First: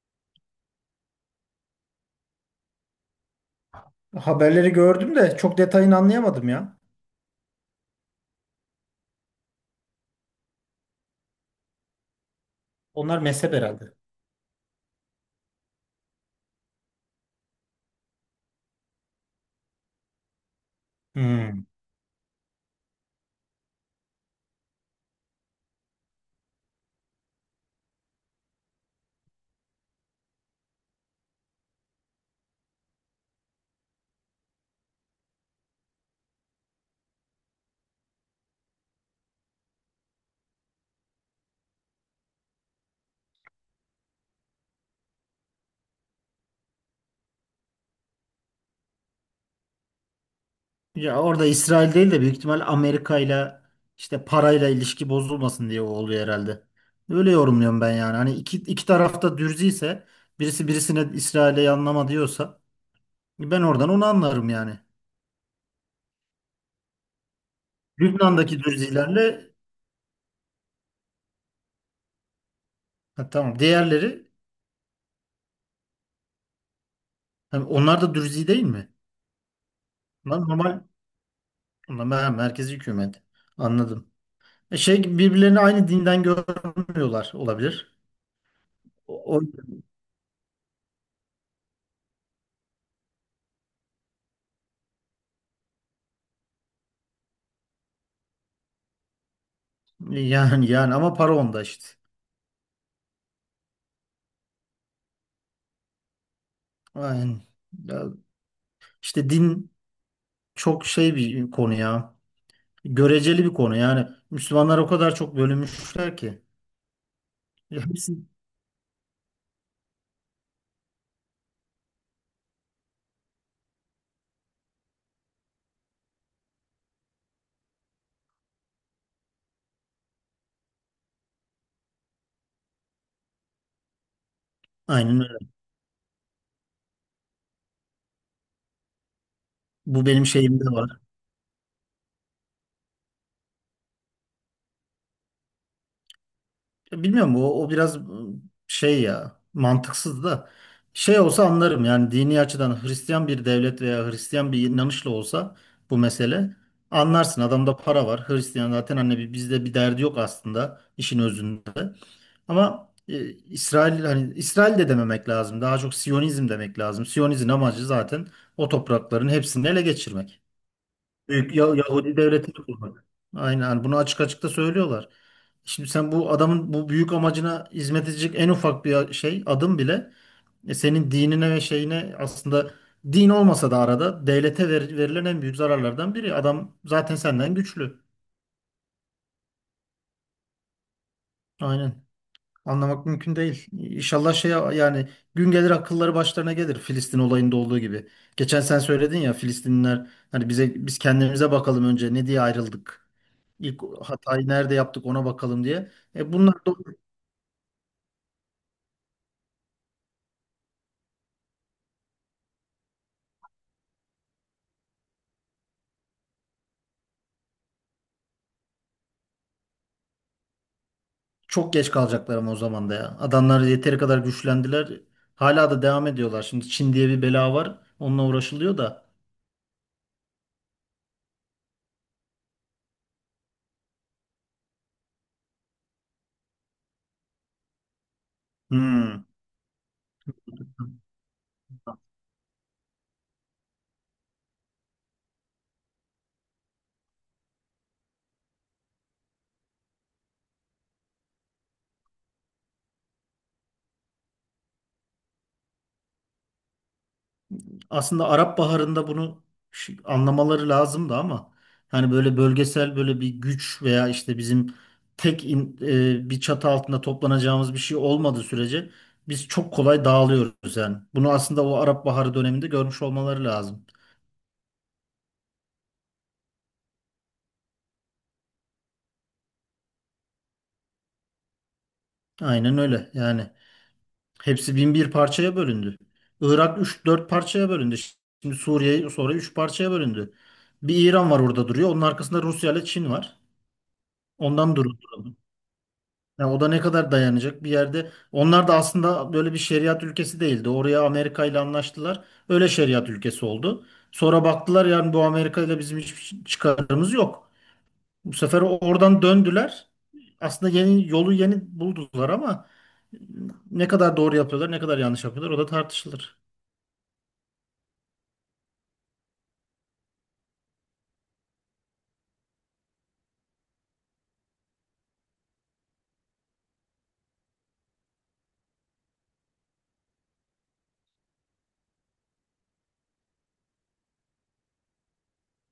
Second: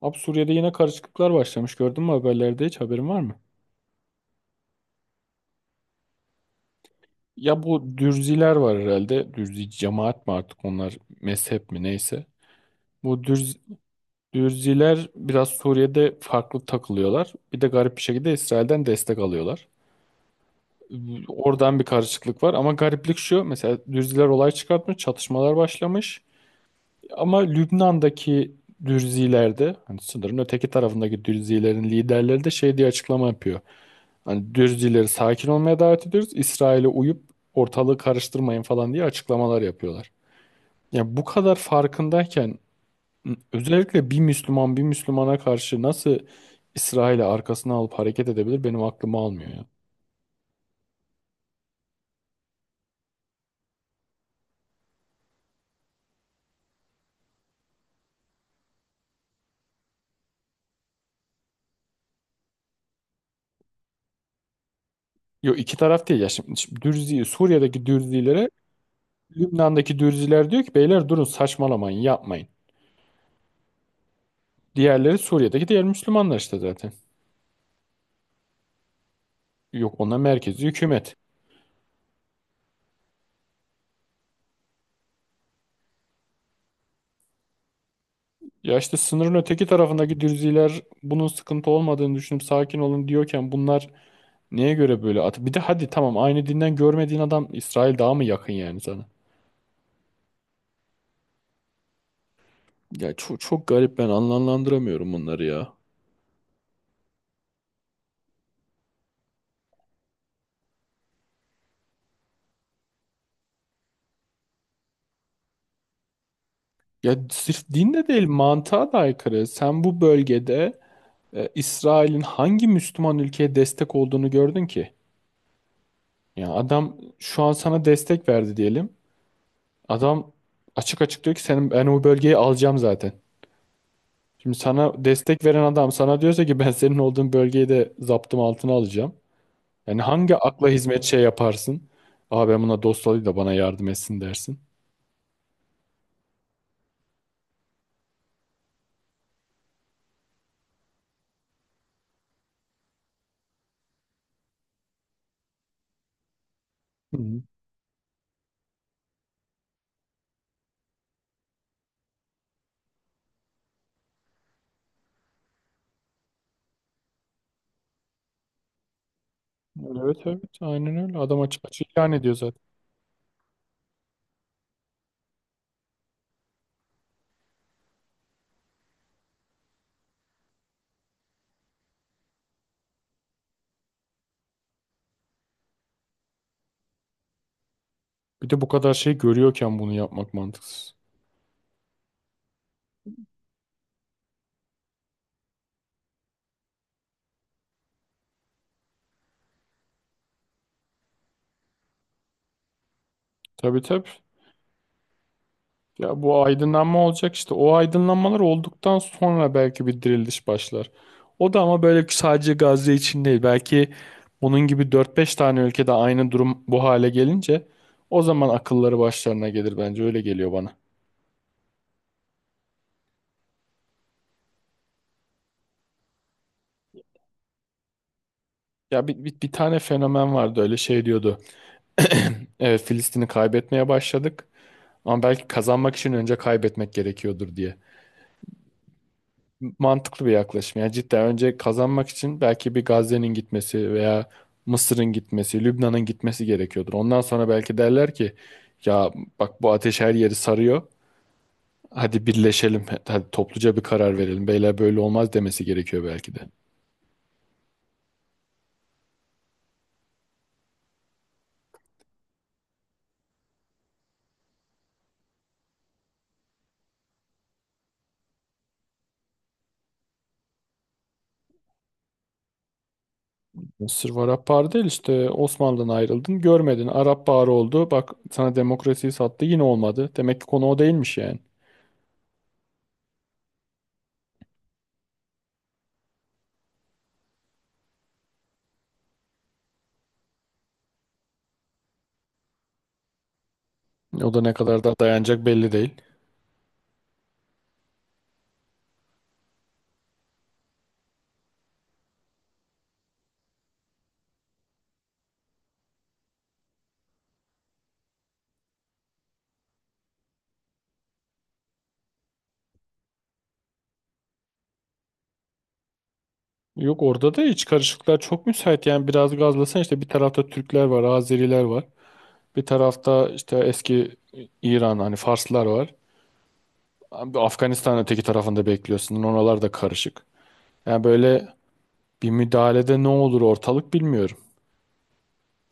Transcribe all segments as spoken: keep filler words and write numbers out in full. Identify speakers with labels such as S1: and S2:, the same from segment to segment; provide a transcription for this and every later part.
S1: Abi Suriye'de yine karışıklıklar başlamış. Gördün mü haberlerde hiç haberin var mı?
S2: Haberleri gördüm de çok detayını anlayamadım ya.
S1: Ya bu Dürziler var herhalde. Dürzi cemaat mi artık onlar mezhep mi neyse.
S2: Onlar
S1: Bu
S2: mezhep
S1: Dürz,
S2: herhalde.
S1: Dürziler biraz Suriye'de farklı takılıyorlar. Bir de garip bir şekilde İsrail'den destek alıyorlar.
S2: Hmm.
S1: Oradan bir karışıklık var ama gariplik şu. Mesela Dürziler olay çıkartmış, çatışmalar başlamış. Ama Lübnan'daki Dürzilerde, hani sınırın öteki tarafındaki Dürzilerin liderleri de şey diye açıklama yapıyor. Hani Dürzileri sakin olmaya davet ediyoruz. İsrail'e uyup ortalığı karıştırmayın falan diye açıklamalar yapıyorlar. Ya bu kadar farkındayken özellikle bir Müslüman bir Müslümana karşı nasıl İsrail'i arkasına alıp hareket edebilir benim aklımı almıyor ya.
S2: Ya orada İsrail değil de büyük ihtimal Amerika ile işte parayla ilişki bozulmasın diye o oluyor herhalde. Öyle yorumluyorum ben yani. Hani iki, iki tarafta dürzi ise birisi birisine İsrail'e yanlama diyorsa ben oradan onu anlarım yani.
S1: Yo iki taraf değil ya şimdi, şimdi Dürzi, Suriye'deki Dürzilere
S2: Lübnan'daki dürzilerle.
S1: Lübnan'daki Dürziler diyor ki beyler durun saçmalamayın yapmayın.
S2: Ha, tamam, diğerleri.
S1: Diğerleri Suriye'deki diğer Müslümanlar işte zaten.
S2: Hani onlar da dürzi değil mi?
S1: Yok ona
S2: Lan,
S1: merkezi
S2: normal,
S1: hükümet.
S2: onlar mer- merkezi hükümet. Anladım. E şey gibi birbirlerini aynı dinden görmüyorlar olabilir.
S1: Ya işte sınırın
S2: O,
S1: öteki tarafındaki dürziler bunun sıkıntı olmadığını düşünüp sakin olun diyorken bunlar neye göre böyle at? Bir de hadi tamam aynı dinden görmediğin adam İsrail daha mı yakın yani sana?
S2: yani yani ama para onda işte.
S1: Ya çok çok garip ben anlamlandıramıyorum bunları ya.
S2: Aynen. Ya, işte din çok şey bir konu ya. Göreceli bir konu yani. Müslümanlar o kadar çok bölünmüşler ki.
S1: Ya sırf
S2: Ya,
S1: din de
S2: hepsi
S1: değil mantığa da aykırı. Sen bu bölgede e, İsrail'in hangi Müslüman ülkeye destek olduğunu gördün ki? Ya adam şu an sana destek verdi diyelim. Adam açık açık diyor ki senin ben o bölgeyi alacağım zaten. Şimdi sana
S2: aynen
S1: destek
S2: öyle.
S1: veren adam sana diyorsa ki ben senin olduğun bölgeyi de zaptım altına alacağım. Yani
S2: Bu benim
S1: hangi
S2: şeyimde
S1: akla
S2: var.
S1: hizmet şey yaparsın? Aa ben buna dost olayım da bana yardım etsin dersin.
S2: Ya, Bilmiyorum, o, o biraz ıı, şey ya, mantıksız da. Şey olsa anlarım yani, dini açıdan Hristiyan bir devlet veya Hristiyan bir inanışla olsa bu mesele,
S1: Hı
S2: anlarsın
S1: hı.
S2: adamda para var. Hristiyan zaten, hani bir- bizde bir derdi yok aslında işin özünde. Ama e, İsrail, hani İsrail de dememek lazım. Daha çok Siyonizm demek lazım. Siyonizm amacı zaten o toprakların hepsini ele
S1: Evet
S2: geçirmek.
S1: evet aynen öyle. Adam
S2: Büyük
S1: açık
S2: Ya-
S1: açık ilan
S2: Yahudi
S1: ediyor
S2: devletini
S1: zaten.
S2: kurmak. Aynen, hani bunu açık açık da söylüyorlar. Şimdi sen bu adamın bu büyük amacına hizmet edecek en ufak bir şey, adım bile, e, senin dinine ve şeyine, aslında din olmasa da arada devlete ver- verilen en büyük zararlardan biri. Adam zaten senden güçlü.
S1: Bir de bu kadar şey görüyorken bunu yapmak mantıksız.
S2: Aynen. Anlamak mümkün değil. İnşallah şey yani, gün gelir akılları başlarına gelir Filistin olayında olduğu gibi. Geçen sen söyledin ya, Filistinliler hani, bize, biz kendimize bakalım önce ne diye ayrıldık. İlk
S1: Tabii tabii.
S2: hatayı nerede yaptık ona bakalım diye.
S1: Ya
S2: E
S1: bu
S2: bunlar da
S1: aydınlanma olacak işte. O aydınlanmalar olduktan sonra belki bir diriliş başlar. O da ama böyle sadece Gazze için değil. Belki bunun gibi dört beş tane ülkede aynı durum bu hale gelince o zaman akılları başlarına gelir bence. Öyle geliyor bana.
S2: çok geç kalacaklar ama o zaman da ya. Adamlar yeteri kadar güçlendiler. Hala da devam ediyorlar. Şimdi Çin diye bir bela var. Onunla uğraşılıyor da.
S1: Ya bir, bir, bir tane fenomen vardı öyle şey diyordu. Evet Filistin'i kaybetmeye başladık. Ama belki kazanmak için önce kaybetmek gerekiyordur diye.
S2: Hmm.
S1: Mantıklı bir yaklaşım. Yani cidden önce kazanmak için belki bir Gazze'nin gitmesi veya Mısır'ın gitmesi, Lübnan'ın gitmesi gerekiyordur. Ondan sonra belki derler ki ya bak bu ateş her yeri sarıyor. Hadi birleşelim. Hadi topluca bir karar verelim. Beyler böyle olmaz demesi gerekiyor belki de.
S2: Aslında Arap Baharı'nda bunu ş- anlamaları lazımdı ama hani böyle bölgesel, böyle bir güç veya işte bizim tek in- e, bir çatı altında toplanacağımız bir şey olmadığı sürece biz çok kolay dağılıyoruz yani. Bunu aslında o Arap Baharı döneminde görmüş olmaları lazım.
S1: Mısır var Arap Baharı değil işte Osmanlı'dan ayrıldın görmedin. Arap Baharı oldu. Bak sana demokrasiyi sattı yine olmadı. Demek ki konu o değilmiş yani.
S2: Aynen öyle yani. Hepsi bin bir parçaya bölündü. Irak üç dört parçaya bölündü. Şimdi Suriye sonra üç parçaya bölündü. Bir İran var, orada duruyor. Onun arkasında Rusya ile Çin var.
S1: O da ne
S2: Ondan
S1: kadar da
S2: duruyor.
S1: dayanacak belli değil.
S2: Yani o da ne kadar dayanacak bir yerde. Onlar da aslında böyle bir şeriat ülkesi değildi. Oraya Amerika ile anlaştılar. Öyle şeriat ülkesi oldu. Sonra baktılar yani bu Amerika ile bizim hiçbir şey, çıkarımız yok. Bu sefer oradan döndüler. Aslında yeni yolu yeni buldular ama ne kadar doğru yapıyorlar, ne kadar yanlış yapıyorlar o da tartışılır.
S1: Yok orada da iç karışıklıklar çok müsait. Yani biraz gazlasan işte bir tarafta Türkler var, Azeriler var. Bir tarafta işte eski İran hani Farslar var. Abi Afganistan öteki tarafında bekliyorsun. Oralar da karışık. Yani böyle bir müdahalede ne olur ortalık bilmiyorum.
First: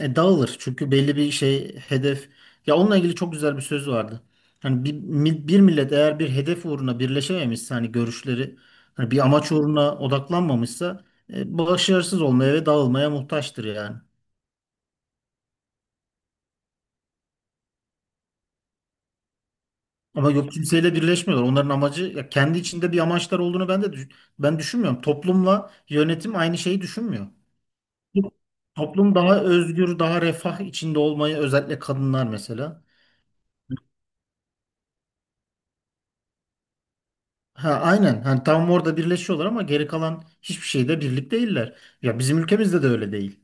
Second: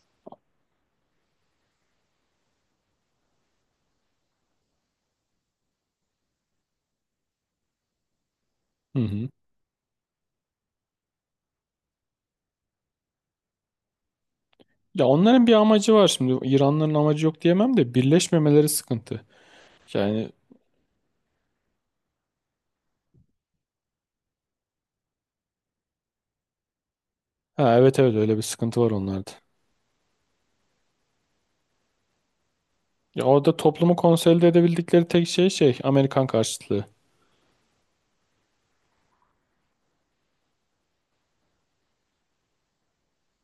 S2: E, dağılır çünkü belli bir şey, hedef. Ya onunla ilgili çok güzel bir söz vardı. Hani bir, mi- bir millet eğer bir hedef uğruna birleşememişse, hani görüşleri,
S1: Hı
S2: hani bir
S1: hı.
S2: amaç uğruna odaklanmamışsa, e, başarısız olmaya ve dağılmaya muhtaçtır yani.
S1: Ya onların bir amacı var şimdi. İranların amacı yok diyemem de birleşmemeleri sıkıntı. Yani
S2: Ama yok, kimseyle birleşmiyorlar. Onların amacı, ya kendi içinde bir amaçlar olduğunu ben de düş- ben düşünmüyorum. Toplumla yönetim aynı şeyi düşünmüyor.
S1: ha, evet evet öyle bir sıkıntı var
S2: Toplum
S1: onlarda.
S2: daha özgür, daha refah içinde olmayı, özellikle kadınlar mesela.
S1: Ya orada toplumu konsolide edebildikleri tek şey şey Amerikan karşıtlığı.
S2: Ha, aynen. Hani tam orada birleşiyorlar ama geri kalan hiçbir şeyde birlik değiller. Ya bizim ülkemizde de öyle değil.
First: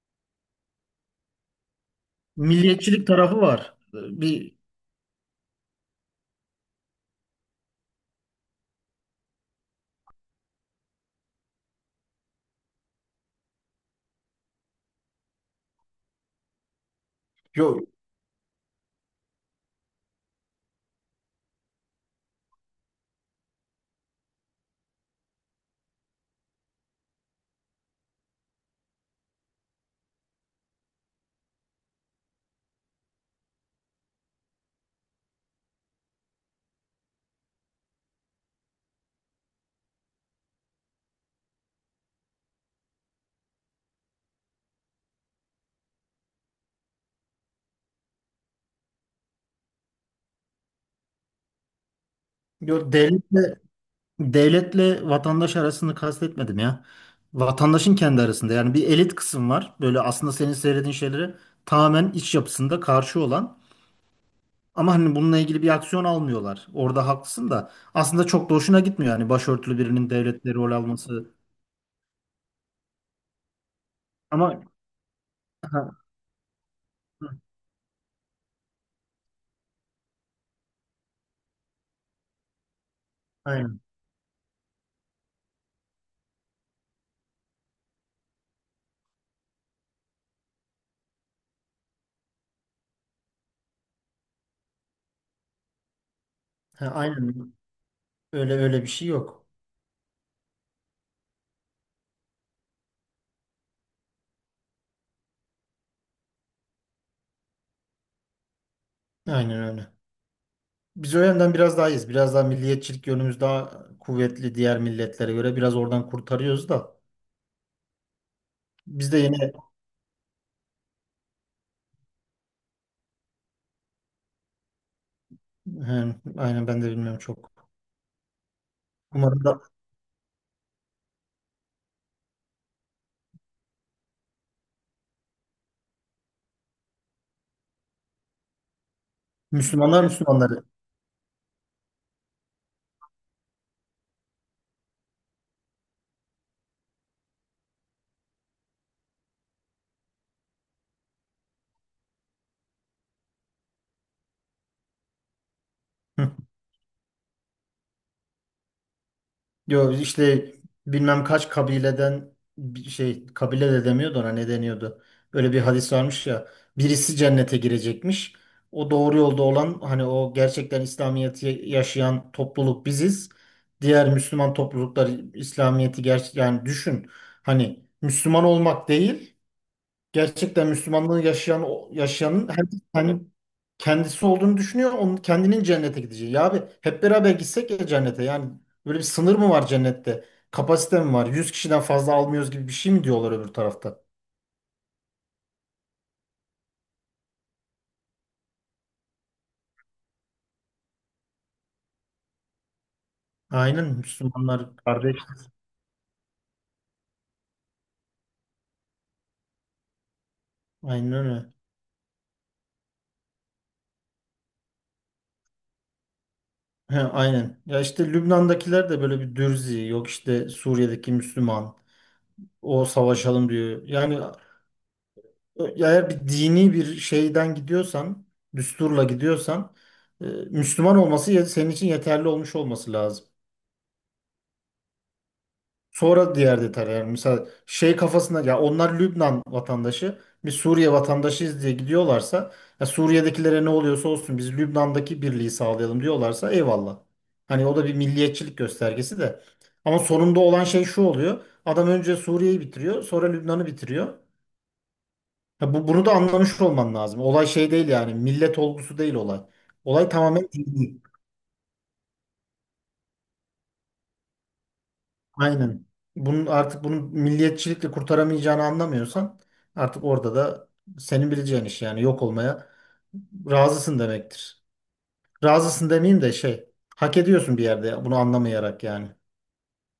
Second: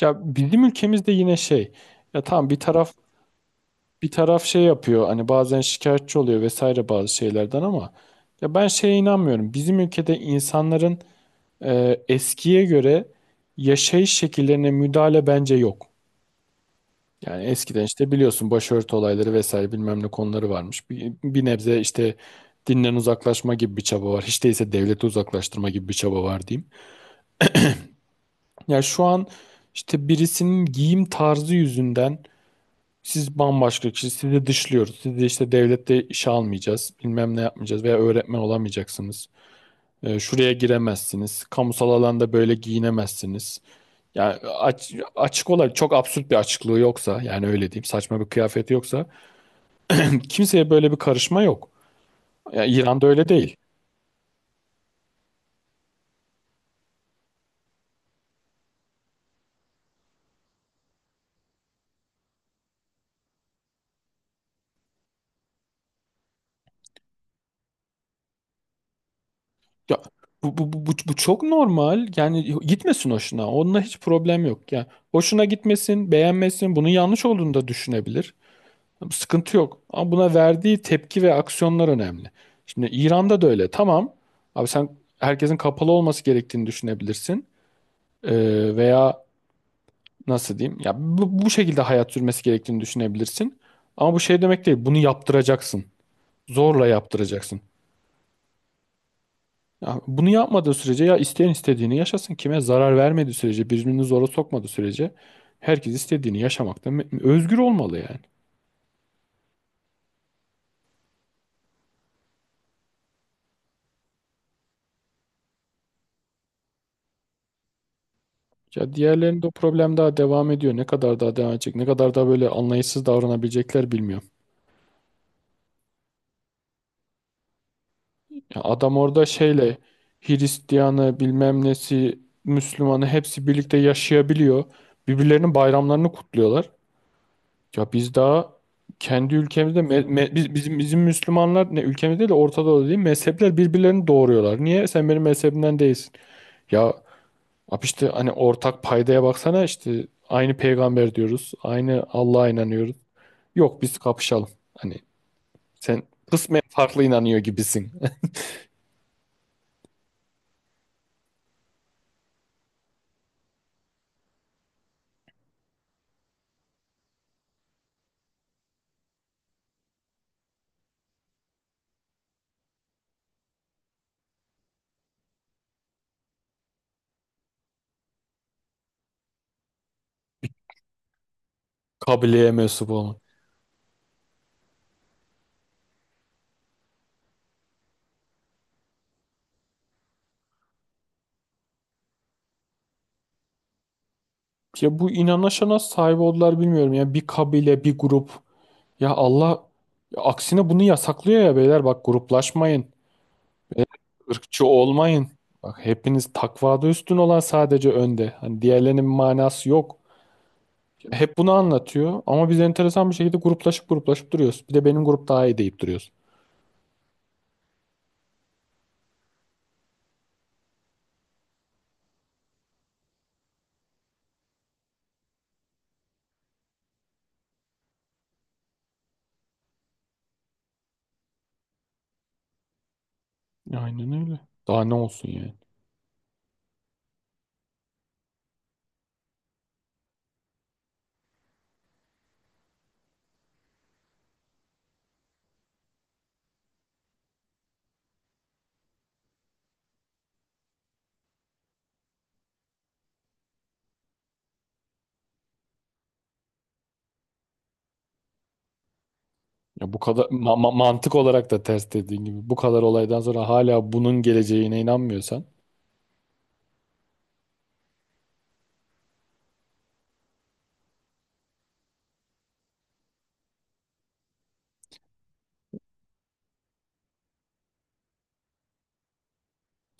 S1: Ya bizim ülkemizde yine şey ya tamam bir taraf
S2: Milliyetçilik tarafı var.
S1: bir taraf
S2: Bir
S1: şey yapıyor hani bazen şikayetçi oluyor vesaire bazı şeylerden ama ya ben şeye inanmıyorum. Bizim ülkede insanların e, eskiye göre yaşayış şekillerine müdahale bence yok. Yani eskiden işte biliyorsun başörtü olayları vesaire bilmem ne konuları varmış. Bir, bir nebze işte dinden uzaklaşma gibi bir çaba var. Hiç değilse devlete uzaklaştırma gibi bir çaba var diyeyim. Ya şu an işte birisinin giyim tarzı yüzünden siz bambaşka kişi, sizi dışlıyoruz. Sizi işte devlette işe almayacağız, bilmem ne yapmayacağız veya öğretmen olamayacaksınız. Ee, şuraya giremezsiniz, kamusal alanda böyle giyinemezsiniz. Yani aç- açık olarak çok absürt bir açıklığı yoksa, yani öyle diyeyim, saçma bir kıyafeti yoksa kimseye böyle bir karışma yok. Ya
S2: Yok.
S1: İran'da öyle değil.
S2: devletle devletle vatandaş arasını kastetmedim ya. Vatandaşın kendi arasında yani bir elit kısım var. Böyle aslında senin söylediğin şeyleri tamamen iç yapısında karşı olan ama hani bununla ilgili bir aksiyon almıyorlar. Orada haklısın da aslında çok da hoşuna gitmiyor yani başörtülü
S1: Ya,
S2: birinin devletle
S1: bu, bu,
S2: rol
S1: bu, bu bu
S2: alması.
S1: çok normal. Yani gitmesin hoşuna. Onunla hiç problem
S2: Ama
S1: yok. Yani hoşuna
S2: ha,
S1: gitmesin, beğenmesin, bunun yanlış olduğunu da düşünebilir. Sıkıntı yok. Ama buna verdiği tepki ve aksiyonlar önemli. Şimdi İran'da da öyle.
S2: aynen.
S1: Tamam. Abi sen herkesin kapalı olması gerektiğini düşünebilirsin. Ee, veya nasıl diyeyim? Ya bu, bu şekilde hayat sürmesi gerektiğini düşünebilirsin. Ama bu şey demek değil. Bunu yaptıracaksın.
S2: Ha,
S1: Zorla
S2: aynen.
S1: yaptıracaksın.
S2: Öyle öyle bir şey yok.
S1: Ya bunu yapmadığı sürece ya isteyen istediğini yaşasın. Kime zarar vermediği sürece, birbirini zora sokmadığı sürece herkes istediğini yaşamakta me- özgür olmalı yani.
S2: Aynen öyle. Biz o yönden biraz daha iyiyiz. Biraz daha milliyetçilik yönümüz daha kuvvetli diğer milletlere göre. Biraz oradan kurtarıyoruz da.
S1: Ya
S2: Biz de
S1: diğerlerinde o
S2: yine
S1: problem daha devam ediyor. Ne kadar daha devam edecek? Ne kadar daha böyle anlayışsız davranabilecekler bilmiyorum.
S2: He, aynen, ben de bilmiyorum çok.
S1: Ya adam orada
S2: Umarım da.
S1: şeyle Hristiyanı bilmem nesi Müslümanı hepsi birlikte yaşayabiliyor. Birbirlerinin bayramlarını kutluyorlar. Ya biz daha kendi ülkemizde me-
S2: Müslümanlar
S1: me- biz-
S2: Müslümanları.
S1: bizim bizim Müslümanlar ne ülkemizde değil de Orta Doğu'da değil mezhepler birbirlerini doğuruyorlar. Niye? Sen benim mezhebimden değilsin. Ya abi işte hani ortak paydaya baksana işte aynı peygamber diyoruz. Aynı Allah'a inanıyoruz. Yok biz kapışalım. Hani sen kısmen farklı inanıyor gibisin.
S2: Yo işte, bilmem kaç kabileden bir şey, kabile de demiyordu, ona ne deniyordu. Öyle bir hadis varmış ya. Birisi cennete girecekmiş. O doğru yolda olan, hani o gerçekten İslamiyet'i yaşayan topluluk biziz. Diğer Müslüman topluluklar İslamiyet'i gerçek, yani düşün. Hani Müslüman olmak değil, gerçekten Müslümanlığı yaşayan, yaşayanın,
S1: Kabileye
S2: herkes
S1: mensup
S2: kendi-
S1: olmak.
S2: kendisi olduğunu düşünüyor. Onun, kendinin cennete gideceği. Ya abi, hep beraber gitsek ya cennete. Yani böyle bir sınır mı var cennette? Kapasite mi var? Yüz kişiden fazla almıyoruz gibi bir şey mi diyorlar öbür tarafta?
S1: Ya bu inanışa nasıl sahip oldular bilmiyorum. Ya bir kabile, bir grup. Ya Allah ya aksine bunu yasaklıyor ya beyler. Bak gruplaşmayın. Beyler,
S2: Aynen,
S1: ırkçı
S2: Müslümanlar kardeş.
S1: olmayın. Bak hepiniz takvada üstün olan sadece önde. Hani diğerlerinin bir manası yok.
S2: Aynen
S1: Hep
S2: öyle.
S1: bunu anlatıyor ama biz enteresan bir şekilde gruplaşıp gruplaşıp duruyoruz. Bir de benim grup daha iyi deyip duruyoruz.
S2: He, aynen. Ya işte Lübnan'dakiler de böyle bir dürzi. Yok, işte Suriye'deki Müslüman. O savaşalım diyor. Yani. Ya, eğer bir dini bir şeyden gidiyorsan, düsturla gidiyorsan, e, Müslüman olması, ya- senin için yeterli olmuş olması lazım.
S1: Aynen öyle. Daha ne olsun yani.
S2: Sonra diğer detay, yani mesela şey kafasında, ya onlar Lübnan vatandaşı, biz Suriye vatandaşıyız diye gidiyorlarsa, ya Suriye'dekilere ne oluyorsa olsun biz Lübnan'daki birliği sağlayalım diyorlarsa eyvallah. Hani o da bir milliyetçilik göstergesi de. Ama sonunda olan şey şu oluyor. Adam önce Suriye'yi bitiriyor, sonra Lübnan'ı bitiriyor. Ya, bu, bunu da anlamış olman lazım. Olay şey değil yani. Millet olgusu değil olay.
S1: Ya bu
S2: Olay
S1: kadar
S2: tamamen
S1: ma- ma-
S2: dini.
S1: mantık olarak da ters dediğin gibi bu kadar olaydan sonra hala bunun geleceğine inanmıyorsan
S2: Aynen. Bunun artık, bunu milliyetçilikle kurtaramayacağını anlamıyorsan, artık orada da senin bileceğin iş yani, yok olmaya razısın demektir. Razısın demeyeyim de şey, hak ediyorsun bir yerde bunu anlamayarak yani.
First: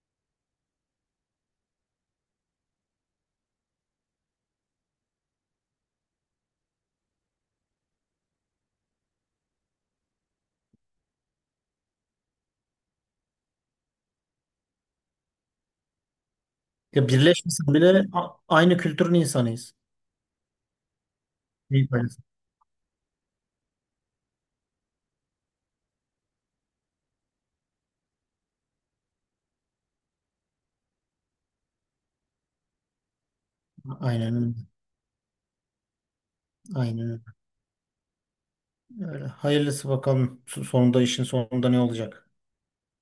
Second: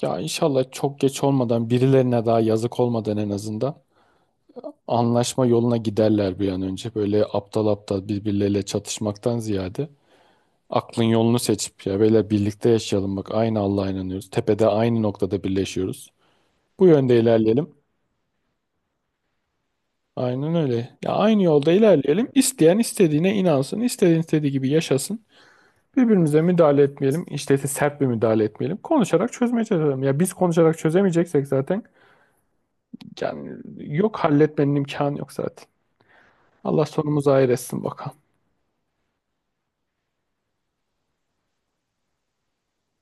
S1: ya inşallah çok geç olmadan birilerine daha yazık olmadan en azından anlaşma yoluna giderler bir an önce. Böyle aptal aptal birbirleriyle çatışmaktan ziyade aklın yolunu seçip ya böyle birlikte yaşayalım bak aynı Allah'a inanıyoruz. Tepede aynı noktada birleşiyoruz. Bu
S2: Ya
S1: yönde ilerleyelim.
S2: birleşmesen bile a- aynı kültürün insanıyız.
S1: Aynen öyle. Ya aynı yolda
S2: İyi paylaşım.
S1: ilerleyelim. İsteyen istediğine inansın, istediğin istediği gibi yaşasın. Birbirimize müdahale etmeyelim. İşte ise sert bir müdahale etmeyelim. Konuşarak çözmeye çalışalım. Ya biz konuşarak çözemeyeceksek zaten yani yok
S2: Aynen öyle.
S1: halletmenin imkanı yok zaten. Allah
S2: Aynen öyle.
S1: sonumuzu hayır etsin bakalım.
S2: Öyle. Hayırlısı bakalım, sonunda, işin sonunda ne olacak.